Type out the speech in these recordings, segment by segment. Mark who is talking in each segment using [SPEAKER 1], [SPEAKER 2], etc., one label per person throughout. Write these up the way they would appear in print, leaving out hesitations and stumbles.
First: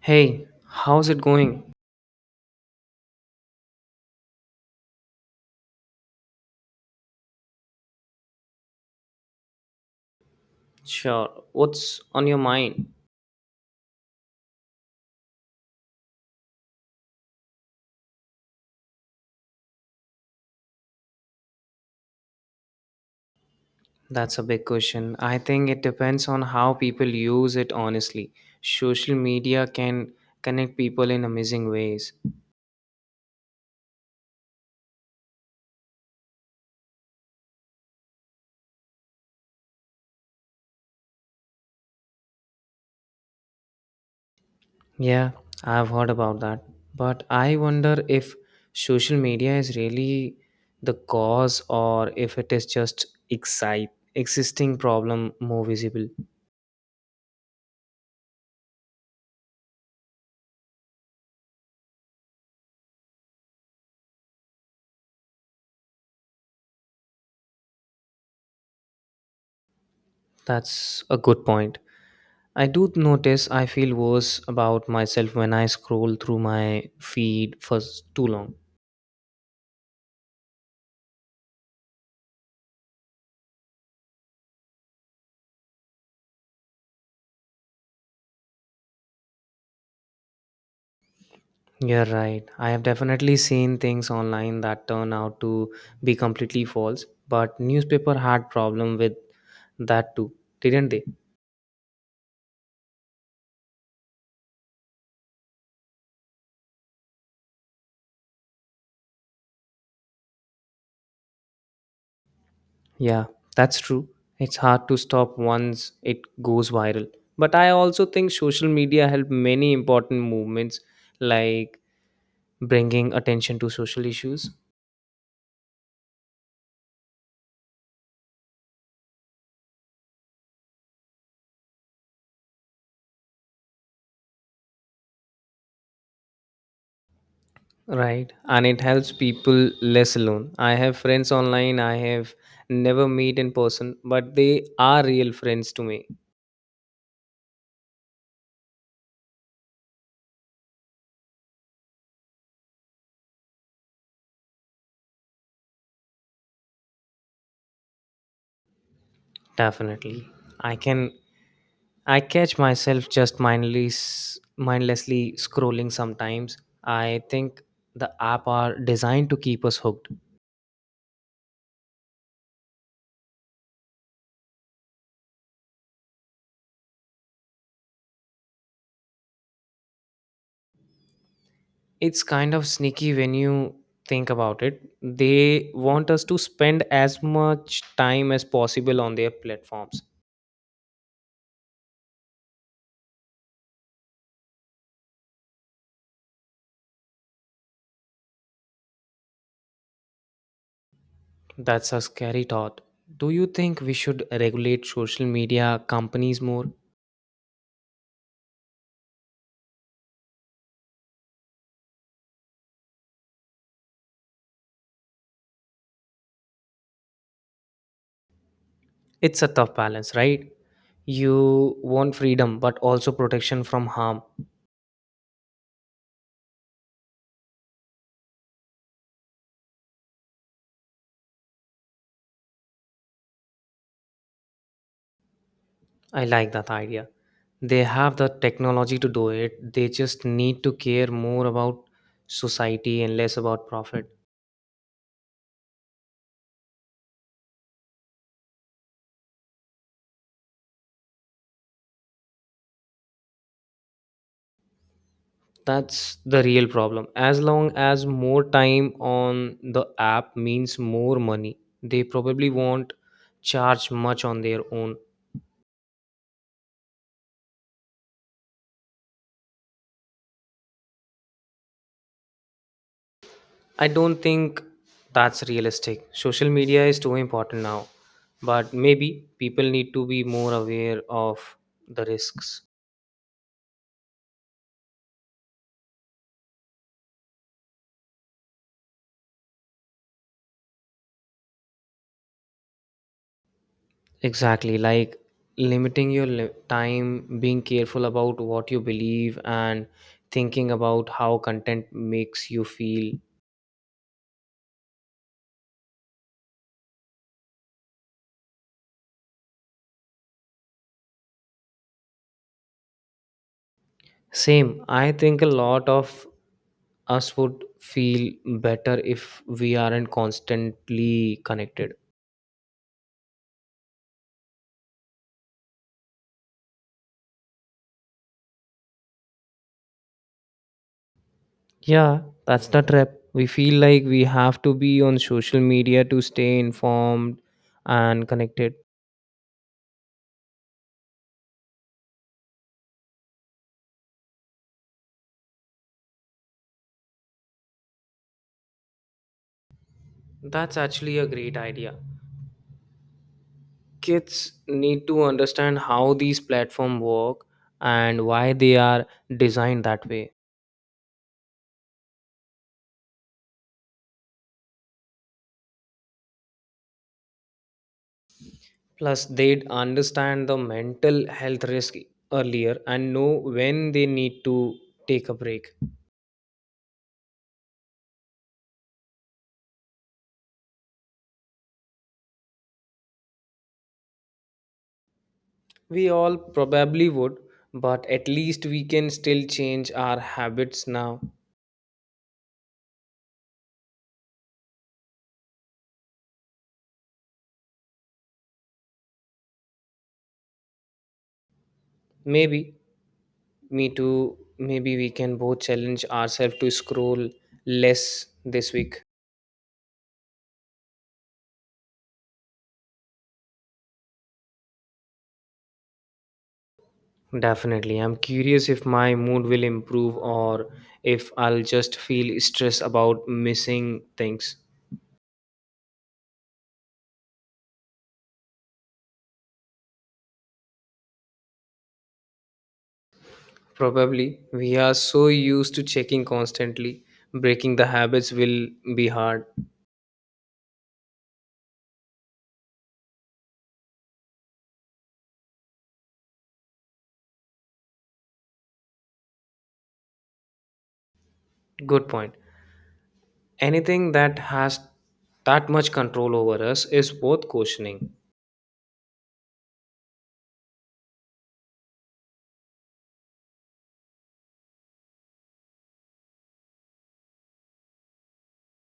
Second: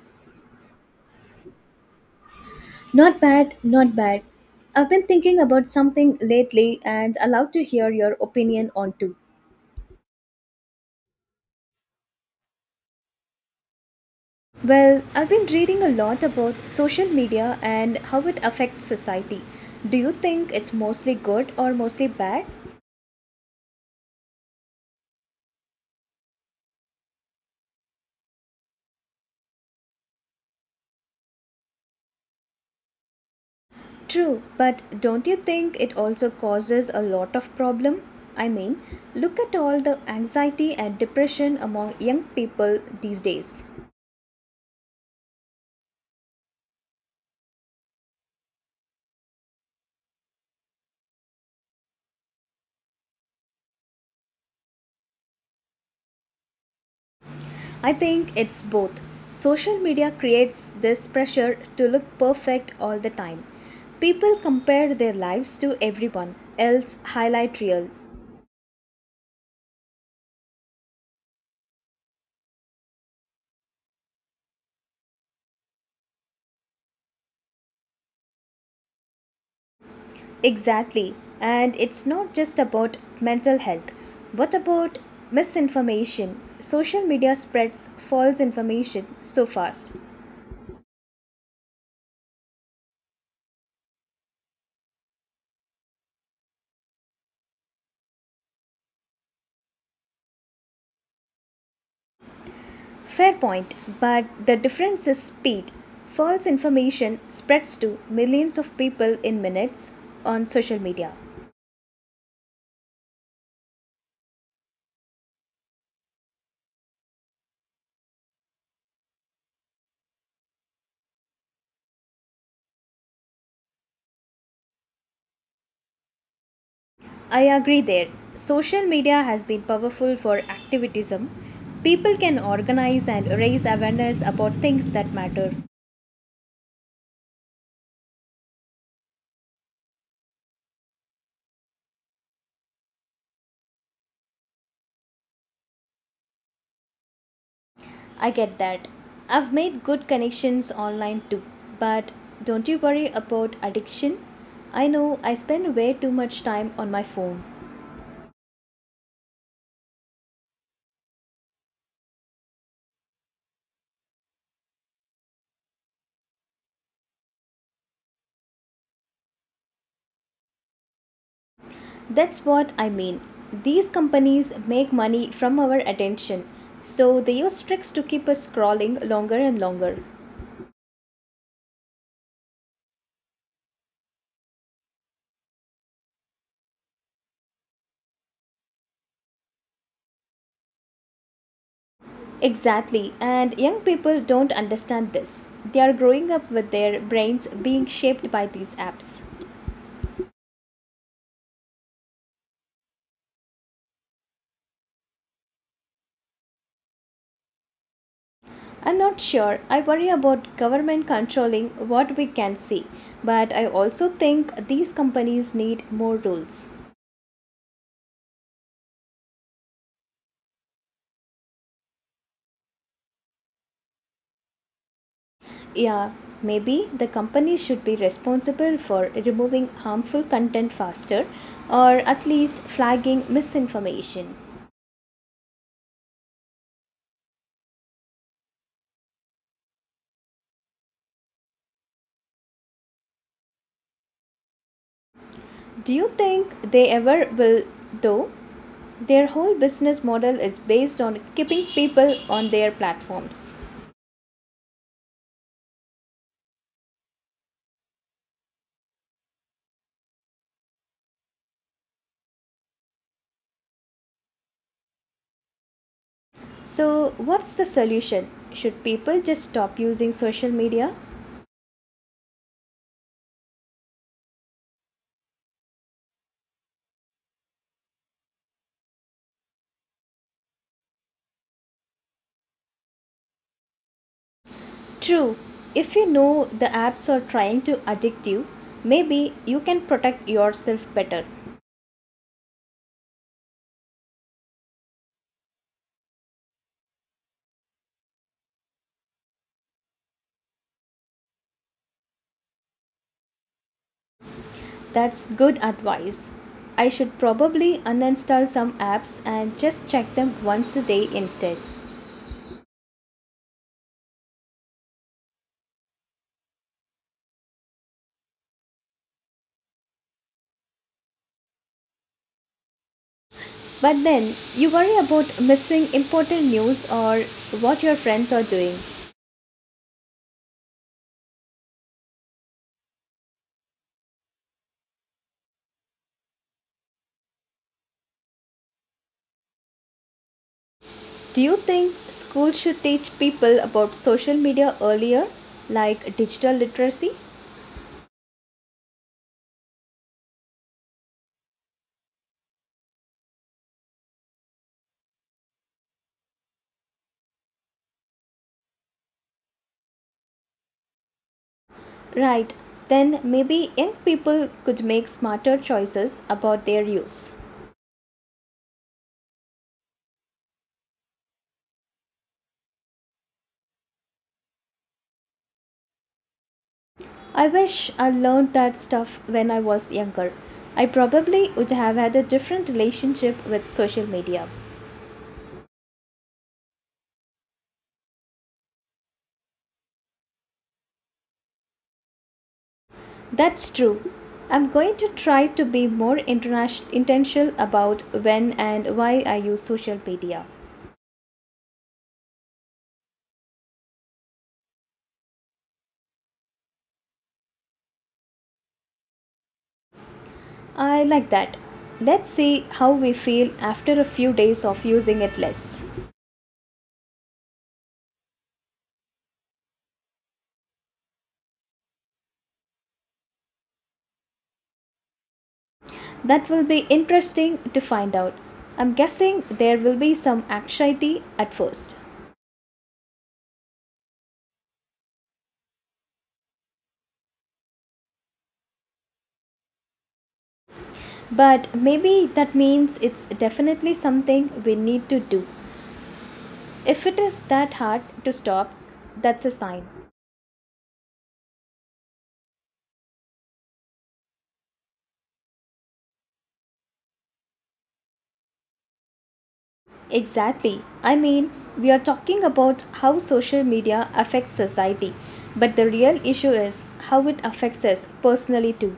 [SPEAKER 1] Hey, how's it going?
[SPEAKER 2] Not bad, not bad. I've been thinking about something lately and allowed to hear your opinion on too.
[SPEAKER 1] Sure. What's on your mind?
[SPEAKER 2] Well, I've been reading a lot about social media and how it affects society. Do you think it's mostly good or mostly bad?
[SPEAKER 1] That's a big question. I think it depends on how people use it, honestly. Social media can connect people in amazing ways.
[SPEAKER 2] True, but don't you think it also causes a lot of problem? I mean, look at all the anxiety and depression among young people these days.
[SPEAKER 1] Yeah, I've heard about that. But I wonder if social media is really the cause or if it is just excite existing problem more visible.
[SPEAKER 2] I think it's both. Social media creates this pressure to look perfect all the time. People compare their lives to everyone else highlight reel.
[SPEAKER 1] That's a good point. I do notice I feel worse about myself when I scroll through my feed too long.
[SPEAKER 2] Exactly. And it's not just about mental health. What about misinformation? Social media spreads false information so fast.
[SPEAKER 1] You're right. I have definitely seen things online that turn out to be completely false, but newspaper had problem with that too, didn't they?
[SPEAKER 2] Fair point, but the difference is speed. False information spreads to millions of people in minutes on social media.
[SPEAKER 1] Yeah, that's true. It's hard to stop once it goes viral. But I also think social media helped many important movements like bringing attention to social issues.
[SPEAKER 2] I agree there. Social media has been powerful for activism. People can organize and raise awareness about things that matter.
[SPEAKER 1] Right, and it helps people less alone. I have friends online I have never meet in person, but they are real friends to me.
[SPEAKER 2] I get that. I've made good connections online too. But don't you worry about addiction? I know I spend way too much time on my phone.
[SPEAKER 1] Definitely, I can I catch myself just mindlessly scrolling sometimes. I think the app are designed to keep us hooked.
[SPEAKER 2] That's what I mean. These companies make money from our attention. So they use tricks to keep us scrolling longer and longer.
[SPEAKER 1] It's kind of sneaky when you think about it. They want us to spend as much time as possible on their platforms.
[SPEAKER 2] Exactly, and young people don't understand this. They are growing up with their brains being shaped by these apps.
[SPEAKER 1] That's a scary thought. Do you think we should regulate social media companies more?
[SPEAKER 2] I'm not sure. I worry about government controlling what we can see, but I also think these companies need more rules.
[SPEAKER 1] It's a tough balance, right? You want freedom but also protection from harm.
[SPEAKER 2] Yeah, maybe the company should be responsible for removing harmful content faster or at least flagging misinformation.
[SPEAKER 1] I like that idea. They have the technology to do it, they just need to care more about society and less about profit.
[SPEAKER 2] Do you think they ever will, though? Their whole business model is based on keeping people on their platforms.
[SPEAKER 1] That's the real problem. As long as more time on the app means more money, they probably won't charge much on their own.
[SPEAKER 2] So, what's the solution? Should people just stop using social media?
[SPEAKER 1] I don't think that's realistic. Social media is too important now, but maybe people need to be more aware of the risks.
[SPEAKER 2] True, if you know the apps are trying to addict you, maybe you can protect yourself better.
[SPEAKER 1] Exactly, like limiting your time, being careful about what you believe, and thinking about how content makes you feel.
[SPEAKER 2] That's good advice. I should probably uninstall some apps and just check them once a day instead.
[SPEAKER 1] Same, I think a lot of us would feel better if we aren't constantly connected.
[SPEAKER 2] But then you worry about missing important news or what your friends are doing.
[SPEAKER 1] Yeah, that's the trap. We feel like we have to be on social media to stay informed and connected.
[SPEAKER 2] Do you think schools should teach people about social media earlier, like digital literacy?
[SPEAKER 1] That's actually a great idea. Kids need to understand how these platforms work and why they are designed that way.
[SPEAKER 2] Right, then maybe young people could make smarter choices about their use.
[SPEAKER 1] Plus, they'd understand the mental health risk earlier and know when they need to take a break.
[SPEAKER 2] I wish I learned that stuff when I was younger. I probably would have had a different relationship with social media.
[SPEAKER 1] We all probably would, but at least we can still change our habits now.
[SPEAKER 2] That's true. I'm going to try to be more intentional about when and why I use social media.
[SPEAKER 1] Maybe Me too. Maybe we can both challenge ourselves to scroll less this week.
[SPEAKER 2] I like that. Let's see how we feel after a few days of using it less.
[SPEAKER 1] Definitely. I'm curious if my mood will improve or if I'll just feel stressed about missing things.
[SPEAKER 2] That will be interesting to find out. I'm guessing there will be some anxiety at first.
[SPEAKER 1] Probably. We are so used to checking constantly. Breaking the habits will be hard.
[SPEAKER 2] But maybe that means it's definitely something we need to do. If it is that hard to stop, that's a sign.
[SPEAKER 1] Good point. Anything that has that much control over us is worth questioning.
[SPEAKER 2] Exactly. We are talking about how social media affects society, but the real issue is how it affects us personally too.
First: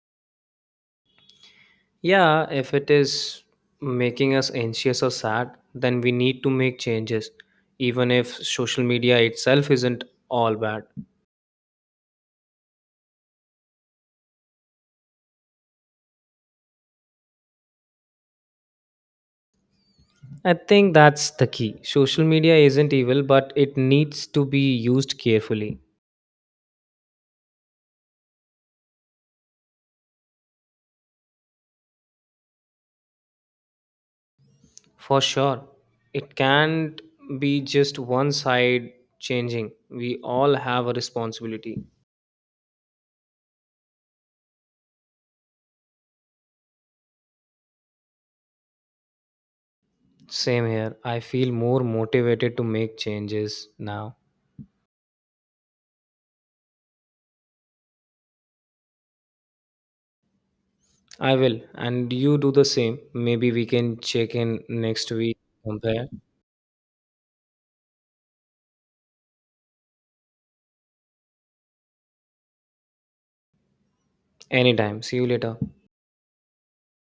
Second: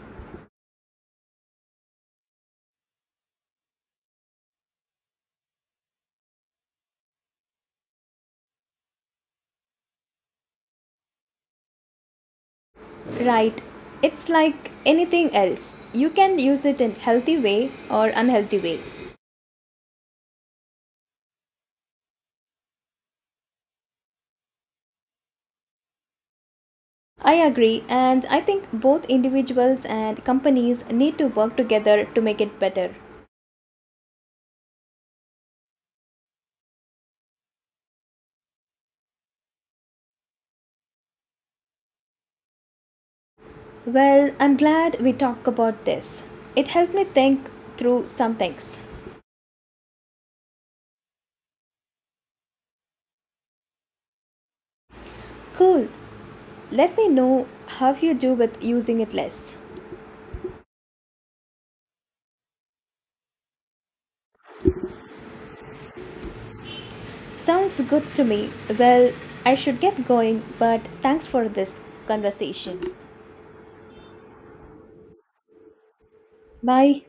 [SPEAKER 1] Yeah, if it is making us anxious or sad, then we need to make changes, even if social media itself isn't all bad.
[SPEAKER 2] Right. It's like anything else. You can use it in healthy way or unhealthy way.
[SPEAKER 1] I think that's the key. Social media isn't evil, but it needs to be used carefully.
[SPEAKER 2] I agree and I think both individuals and companies need to work together to make it better.
[SPEAKER 1] For sure. It can't be just one side changing. We all have a responsibility.
[SPEAKER 2] Well, I'm glad we talked about this. It helped me think through some things.
[SPEAKER 1] Same here. I feel more motivated to make changes now.
[SPEAKER 2] Cool. Let me know how you do with using it less.
[SPEAKER 1] I will, and you do the same. Maybe we can check in next week, compare.
[SPEAKER 2] Sounds good to me. Well, I should get going, but thanks for this conversation.
[SPEAKER 1] Anytime. See you later.
[SPEAKER 2] Bye.